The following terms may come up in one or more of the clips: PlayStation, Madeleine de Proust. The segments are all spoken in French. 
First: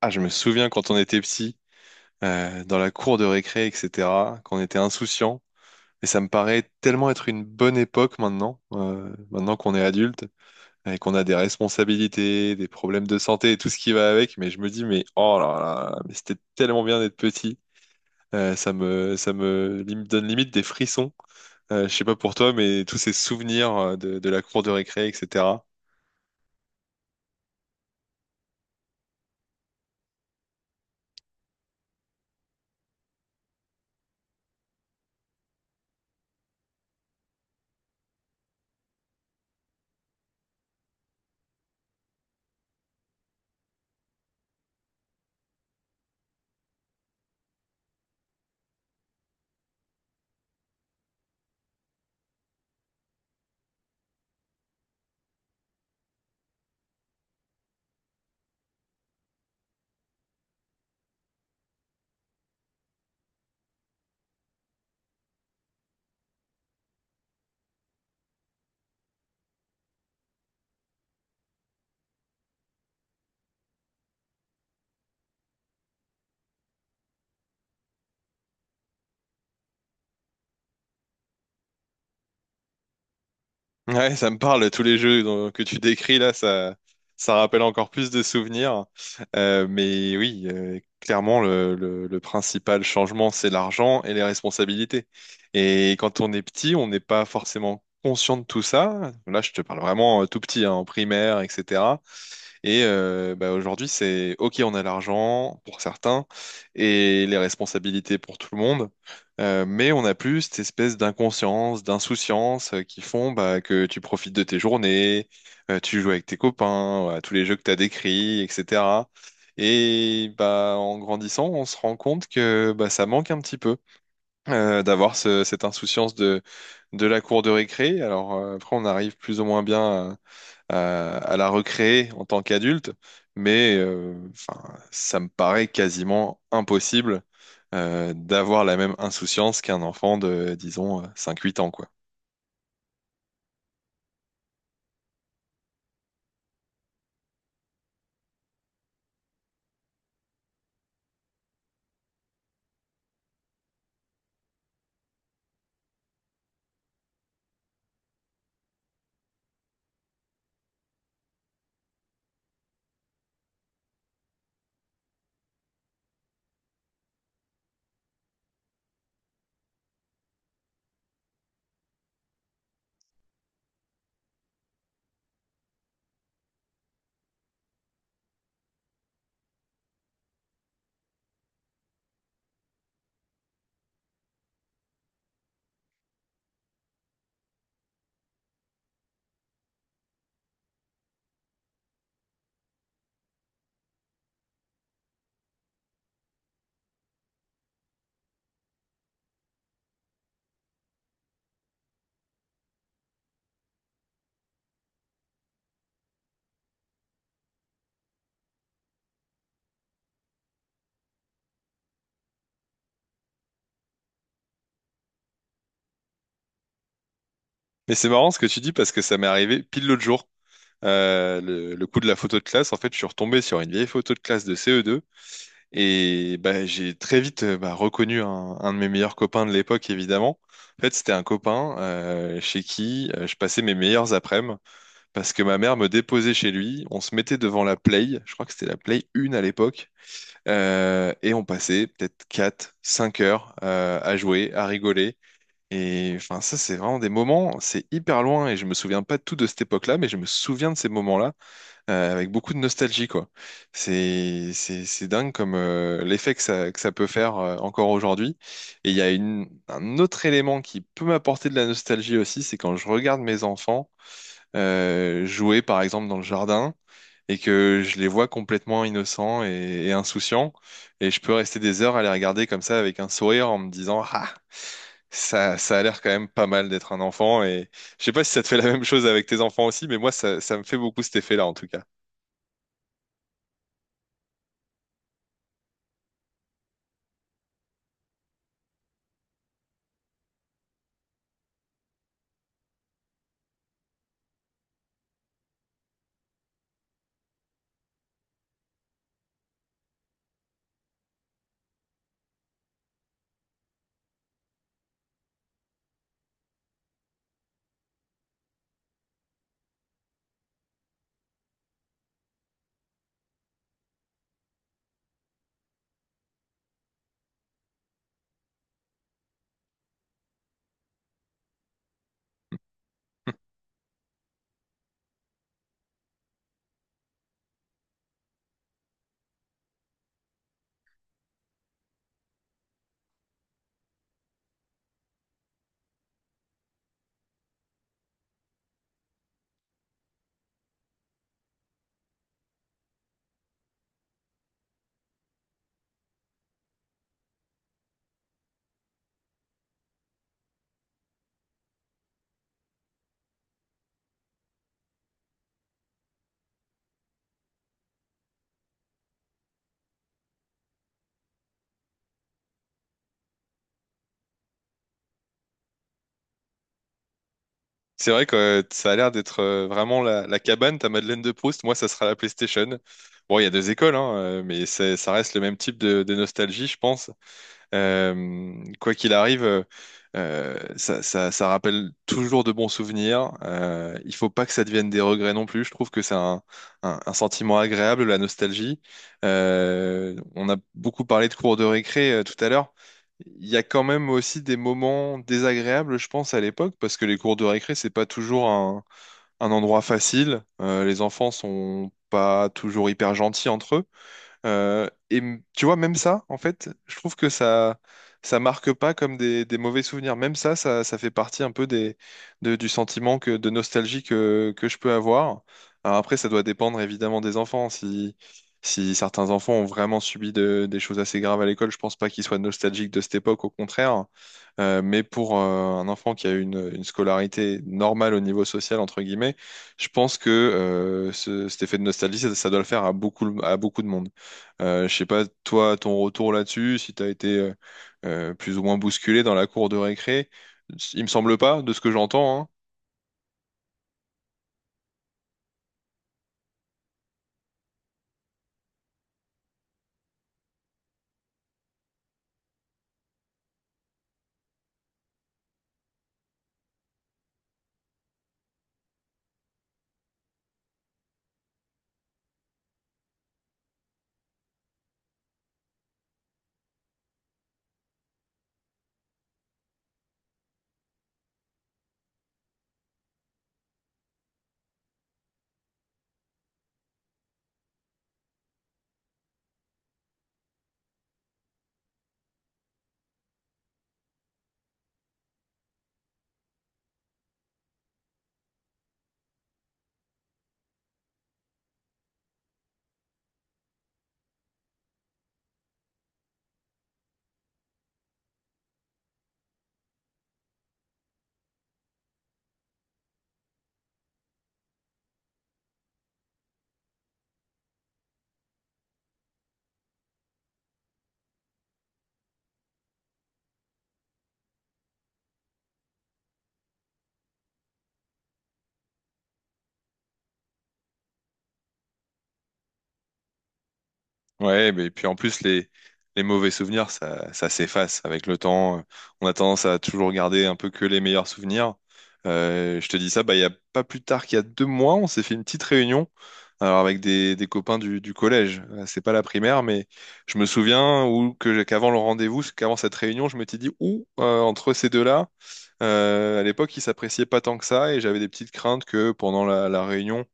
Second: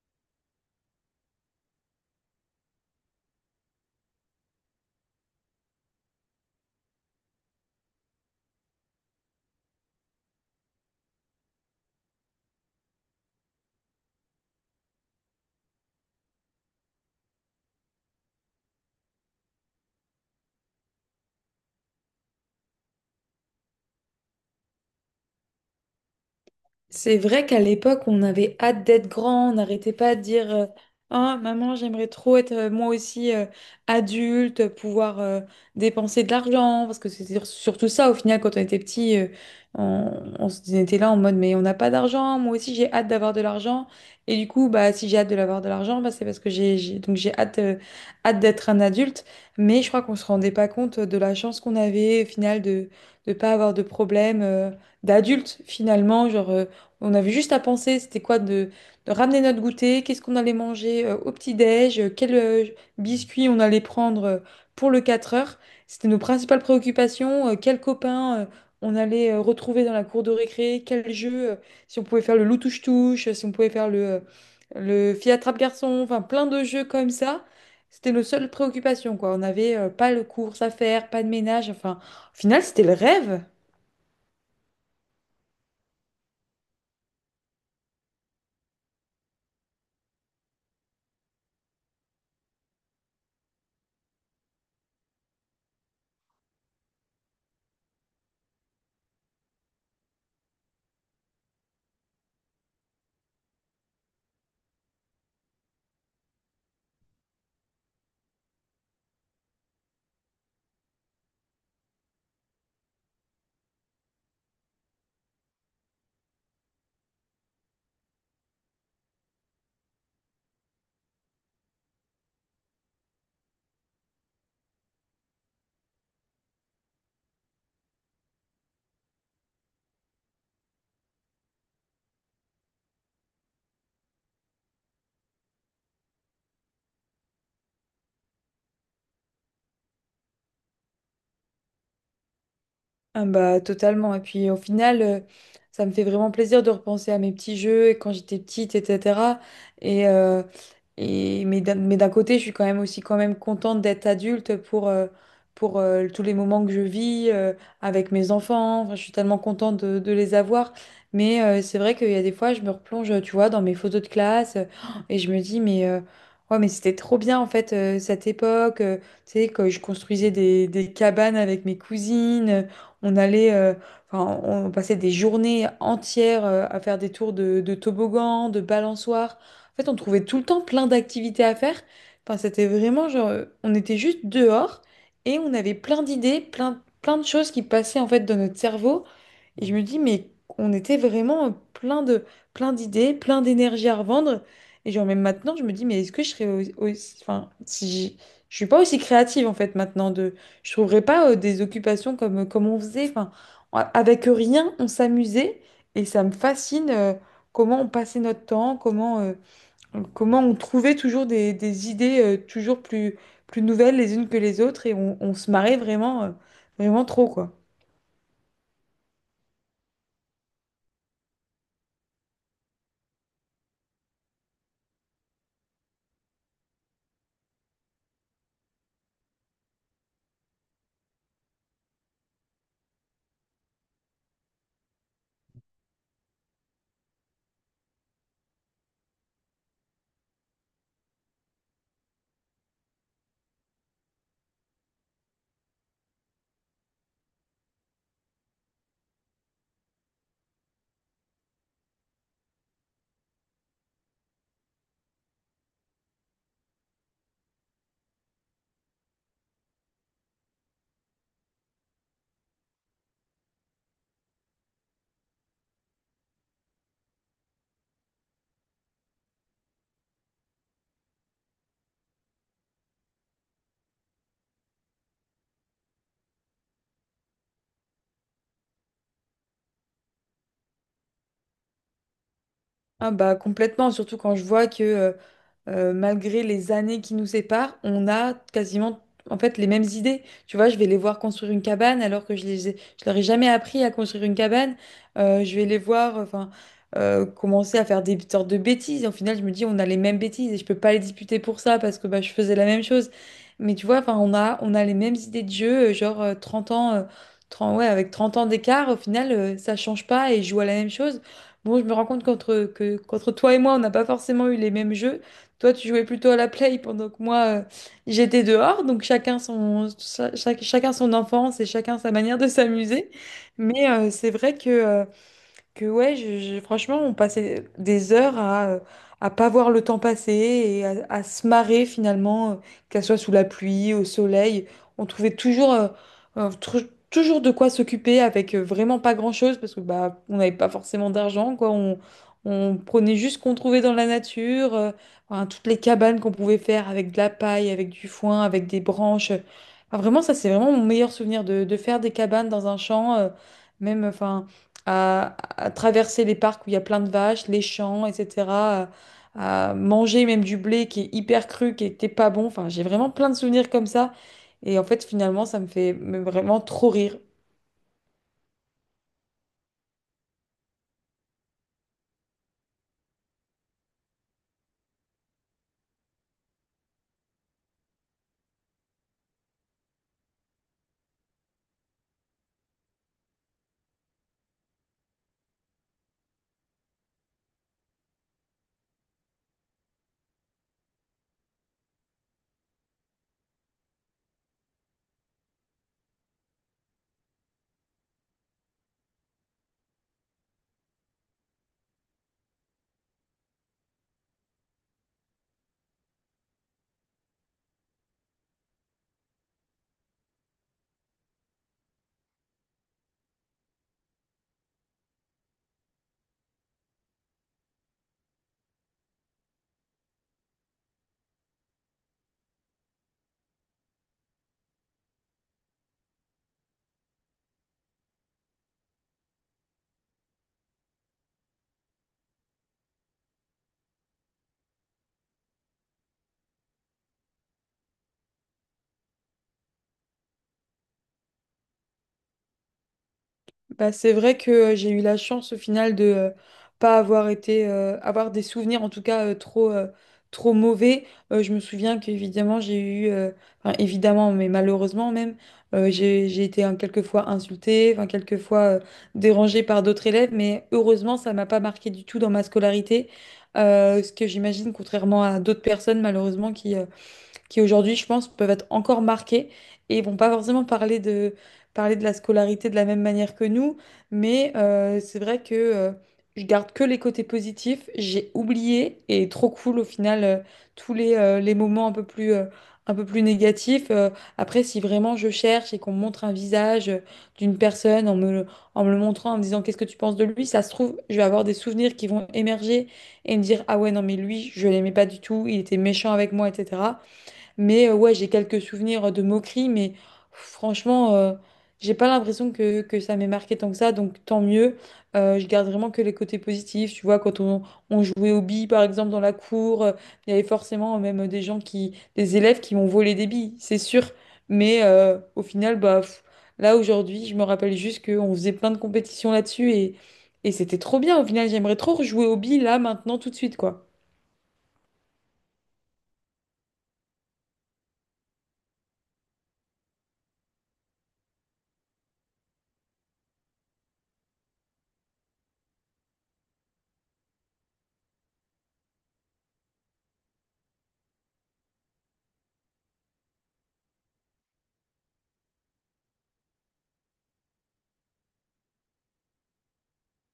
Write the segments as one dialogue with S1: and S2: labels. S1: Ah, je me souviens quand on était petit, dans la cour de récré, etc., qu'on était insouciant. Et ça me paraît tellement être une bonne époque maintenant, maintenant qu'on est adulte et qu'on a des responsabilités, des problèmes de santé et tout ce qui va avec. Mais je me dis, mais oh là là, mais c'était tellement bien d'être petit. Ça me donne limite des frissons. Je sais pas pour toi, mais tous ces souvenirs de la cour de récré, etc.
S2: C'est vrai qu'à l'époque, on avait hâte d'être grand, on n'arrêtait pas de dire Oh, maman, j'aimerais trop être moi aussi adulte, pouvoir dépenser de l'argent. Parce que c'était surtout ça, au final, quand on était petit, on était là en mode: mais on n'a pas d'argent, moi aussi j'ai hâte d'avoir de l'argent. Et du coup, bah, si j'ai hâte de l'avoir de l'argent, bah, c'est parce que donc j'ai hâte, hâte d'être un adulte. Mais je crois qu'on se rendait pas compte de la chance qu'on avait, au final, de ne pas avoir de problème d'adulte, finalement. Genre. On avait juste à penser, c'était quoi de ramener notre goûter, qu'est-ce qu'on allait manger au petit-déj, quel biscuit on allait prendre pour le 4 heures. C'était nos principales préoccupations, quel copain on allait retrouver dans la cour de récré, quel jeu, si on pouvait faire le loup touche-touche, si on pouvait faire le fille attrape-garçon, enfin plein de jeux comme ça. C'était nos seules préoccupations, quoi. On n'avait pas de courses à faire, pas de ménage, enfin, au final, c'était le rêve.
S1: Ouais, ça me parle, tous les jeux que tu décris là, ça rappelle encore plus de souvenirs. Mais oui, clairement, le principal changement, c'est l'argent et les responsabilités. Et quand on est petit, on n'est pas forcément conscient de tout ça. Là, je te parle vraiment tout petit, hein, en primaire, etc. Et bah, aujourd'hui, c'est OK, on a l'argent pour certains et les responsabilités pour tout le monde, mais on a plus cette espèce d'inconscience, d'insouciance qui font bah, que tu profites de tes journées, tu joues avec tes copains, à tous les jeux que tu as décrits, etc. Et bah, en grandissant, on se rend compte que bah, ça manque un petit peu d'avoir cette insouciance de la cour de récré. Alors après, on arrive plus ou moins bien à la recréer en tant qu'adulte, mais enfin, ça me paraît quasiment impossible d'avoir la même insouciance qu'un enfant de, disons, 5-8 ans, quoi.
S2: Ah bah totalement. Et puis au final, ça me fait vraiment plaisir de repenser à mes petits jeux et quand j'étais petite, etc. Et, euh, et mais d'un côté, je suis quand même aussi quand même contente d'être adulte pour, tous les moments que je vis avec mes enfants. Enfin, je suis tellement contente de les avoir. Mais c'est vrai qu'il y a des fois, je me replonge, tu vois, dans mes photos de classe et je me dis, mais ouais, mais c'était trop bien en fait cette époque. Tu sais, que je construisais des cabanes avec mes cousines. On allait, euh, on passait des journées entières à faire des tours de toboggan, de balançoire. En fait, on trouvait tout le temps plein d'activités à faire. Enfin, c'était vraiment genre, on était juste dehors et on avait plein d'idées, plein de choses qui passaient en fait dans notre cerveau. Et je me dis, mais on était vraiment plein d'idées, plein d'énergie à revendre. Et genre, même maintenant, je me dis, mais est-ce que je serais aussi, enfin, si je je suis pas aussi créative en fait maintenant de je trouverais pas des occupations comme, comme on faisait. Enfin, avec rien, on s'amusait et ça me fascine comment on passait notre temps, comment on trouvait toujours des idées plus nouvelles les unes que les autres et on se marrait vraiment, vraiment trop, quoi.
S1: Mais c'est marrant ce que tu dis parce que ça m'est arrivé pile l'autre jour. Le coup de la photo de classe, en fait, je suis retombé sur une vieille photo de classe de CE2 et bah, j'ai très vite bah, reconnu un de mes meilleurs copains de l'époque, évidemment. En fait, c'était un copain chez qui je passais mes meilleurs après-midi parce que ma mère me déposait chez lui, on se mettait devant la Play, je crois que c'était la Play 1 à l'époque, et on passait peut-être 4, 5 heures à jouer, à rigoler. Et enfin, ça, c'est vraiment des moments, c'est hyper loin, et je me souviens pas de tout de cette époque-là, mais je me souviens de ces moments-là avec beaucoup de nostalgie, quoi. C'est dingue comme l'effet que ça peut faire encore aujourd'hui. Et il y a un autre élément qui peut m'apporter de la nostalgie aussi, c'est quand je regarde mes enfants jouer par exemple dans le jardin et que je les vois complètement innocents et insouciants, et je peux rester des heures à les regarder comme ça avec un sourire en me disant, ah, ça ça a l'air quand même pas mal d'être un enfant. Et je sais pas si ça te fait la même chose avec tes enfants aussi, mais moi ça ça me fait beaucoup cet effet-là en tout cas.
S2: Ah bah complètement, surtout quand je vois que malgré les années qui nous séparent, on a quasiment en fait les mêmes idées. Tu vois, je vais les voir construire une cabane alors que je leur ai jamais appris à construire une cabane. Je vais les voir enfin commencer à faire des sortes de bêtises. Et au final, je me dis on a les mêmes bêtises et je peux pas les disputer pour ça parce que bah, je faisais la même chose. Mais tu vois, enfin on a les mêmes idées de jeu, 30 ans 30, ouais, avec 30 ans d'écart, au final, ça change pas et je joue à la même chose. Bon, je me rends compte qu'entre toi et moi, on n'a pas forcément eu les mêmes jeux, toi, tu jouais plutôt à la play pendant que moi, j'étais dehors. Donc chacun son enfance et chacun sa manière de s'amuser. Mais c'est vrai que ouais, franchement, on passait des heures à pas voir le temps passer et à se marrer finalement, qu'elle soit sous la pluie, au soleil. On trouvait toujours, toujours de quoi s'occuper avec vraiment pas grand-chose parce que bah, on n'avait pas forcément d'argent, quoi. On prenait juste ce qu'on trouvait dans la nature, enfin, toutes les cabanes qu'on pouvait faire avec de la paille, avec du foin, avec des branches. Enfin, vraiment, ça, c'est vraiment mon meilleur souvenir de faire des cabanes dans un champ, même, enfin à traverser les parcs où il y a plein de vaches, les champs, etc. À manger même du blé qui est hyper cru, qui était pas bon. Enfin, j'ai vraiment plein de souvenirs comme ça. Et en fait, finalement, ça me fait vraiment trop rire.
S1: C'est vrai que ça a l'air d'être vraiment la cabane, ta Madeleine de Proust. Moi, ça sera la PlayStation. Bon, il y a deux écoles, hein, mais ça reste le même type de nostalgie, je pense. Quoi qu'il arrive, ça rappelle toujours de bons souvenirs. Il faut pas que ça devienne des regrets non plus. Je trouve que c'est un sentiment agréable, la nostalgie. On a beaucoup parlé de cours de récré tout à l'heure. Il y a quand même aussi des moments désagréables, je pense, à l'époque, parce que les cours de récré, c'est pas toujours un endroit facile. Les enfants sont pas toujours hyper gentils entre eux. Et tu vois, même ça, en fait, je trouve que ça marque pas comme des mauvais souvenirs. Même ça, ça, ça fait partie un peu du sentiment de nostalgie que je peux avoir. Alors après, ça doit dépendre évidemment des enfants. Si certains enfants ont vraiment subi des choses assez graves à l'école, je pense pas qu'ils soient nostalgiques de cette époque, au contraire. Mais pour un enfant qui a eu une scolarité normale au niveau social, entre guillemets, je pense que cet effet de nostalgie, ça doit le faire à beaucoup de monde. Je sais pas, toi, ton retour là-dessus, si t'as été plus ou moins bousculé dans la cour de récré, il me semble pas, de ce que j'entends, hein.
S2: Bah, c'est vrai que j'ai eu la chance au final de pas avoir été avoir des souvenirs en tout cas trop mauvais. Je me souviens qu'évidemment évidemment mais malheureusement même j'ai été hein, quelquefois insultée, enfin quelquefois dérangée par d'autres élèves, mais heureusement ça m'a pas marqué du tout dans ma scolarité. Ce que j'imagine contrairement à d'autres personnes malheureusement qui aujourd'hui, je pense, peuvent être encore marqués et vont pas forcément parler parler de la scolarité de la même manière que nous, mais c'est vrai que je garde que les côtés positifs, j'ai oublié et trop cool au final tous les moments un peu plus négatifs. Après, si vraiment je cherche et qu'on me montre un visage d'une personne en me le montrant, en me disant qu'est-ce que tu penses de lui, ça se trouve, je vais avoir des souvenirs qui vont émerger et me dire, ah ouais, non, mais lui, je l'aimais pas du tout, il était méchant avec moi, etc. Mais ouais, j'ai quelques souvenirs de moqueries, mais franchement, j'ai pas l'impression que ça m'ait marqué tant que ça, donc tant mieux. Je garde vraiment que les côtés positifs. Tu vois, on jouait aux billes, par exemple, dans la cour, il y avait forcément même des gens des élèves qui m'ont volé des billes, c'est sûr. Mais au final, bah, pff, là aujourd'hui, je me rappelle juste qu'on faisait plein de compétitions là-dessus et c'était trop bien. Au final, j'aimerais trop rejouer aux billes là, maintenant, tout de suite, quoi.
S1: Ouais, mais puis en plus, les mauvais souvenirs, ça s'efface avec le temps. On a tendance à toujours garder un peu que les meilleurs souvenirs. Je te dis ça, bah, il y a pas plus tard qu'il y a 2 mois, on s'est fait une petite réunion, alors avec des copains du collège. C'est pas la primaire, mais je me souviens ou que qu'avant le rendez-vous, qu'avant cette réunion, je m'étais dit, ouh, entre ces deux-là. À l'époque, ils s'appréciaient pas tant que ça et j'avais des petites craintes que pendant la réunion,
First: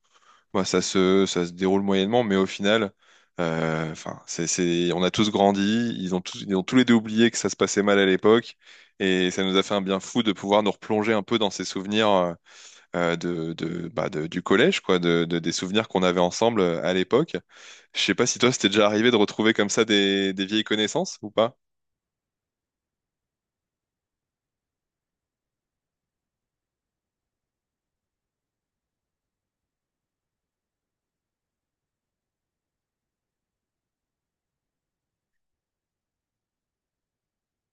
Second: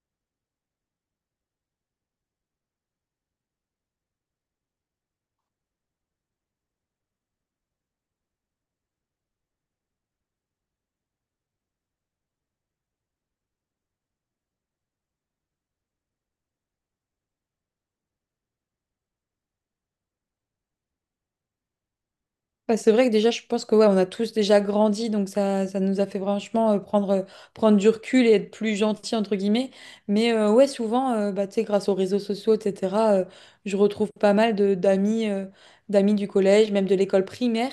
S1: bah, ça se déroule moyennement, mais au final, enfin, on a tous grandi, ils ont tous les deux oublié que ça se passait mal à l'époque et ça nous a fait un bien fou de pouvoir nous replonger un peu dans ces souvenirs bah, du collège, quoi, des souvenirs qu'on avait ensemble à l'époque. Je sais pas si toi, c'était déjà arrivé de retrouver comme ça des vieilles connaissances ou pas?
S2: Bah, c'est vrai que déjà, je pense que ouais, on a tous déjà grandi, donc ça nous a fait franchement prendre du recul et être plus gentil, entre guillemets. Mais ouais, souvent, bah, tu sais, grâce aux réseaux sociaux, etc., je retrouve pas mal de d'amis d'amis du collège, même de l'école primaire,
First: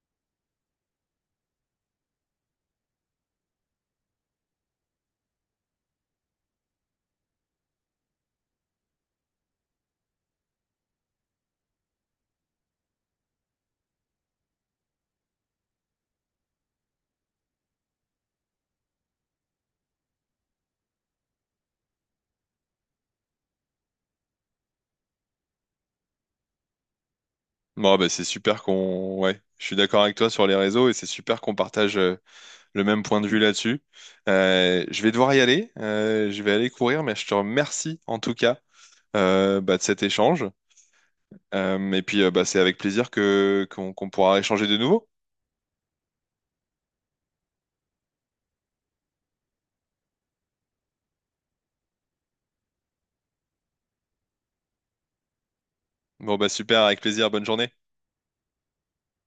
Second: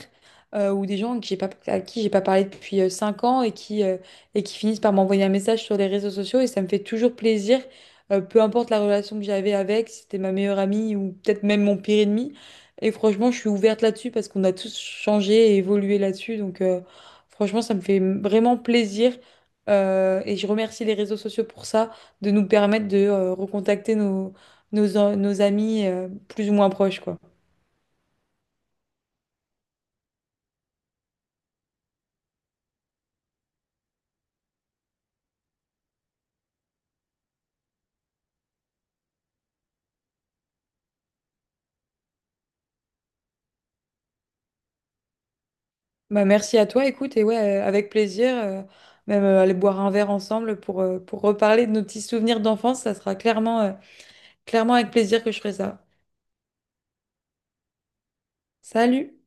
S2: ou des gens que j'ai pas, à qui j'ai pas parlé depuis 5 ans et qui finissent par m'envoyer un message sur les réseaux sociaux. Et ça me fait toujours plaisir, peu importe la relation que j'avais avec, si c'était ma meilleure amie ou peut-être même mon pire ennemi. Et franchement, je suis ouverte là-dessus parce qu'on a tous changé et évolué là-dessus. Donc, franchement, ça me fait vraiment plaisir. Et je remercie les réseaux sociaux pour ça, de nous permettre de recontacter nos amis plus ou moins proches, quoi.
S1: Bon, bah, Ouais, je suis d'accord avec toi sur les réseaux et c'est super qu'on partage le même point de vue là-dessus. Je vais devoir y aller, je vais aller courir, mais je te remercie en tout cas bah, de cet échange. Et puis, bah, c'est avec plaisir que qu'on qu'on pourra échanger de nouveau.
S2: Bah, merci à toi, écoute, et ouais, avec plaisir, même aller boire un verre ensemble pour reparler de nos petits souvenirs d'enfance, ça sera clairement, clairement avec plaisir que je ferai ça.
S1: Bon, bah super, avec plaisir, bonne journée.
S2: Salut!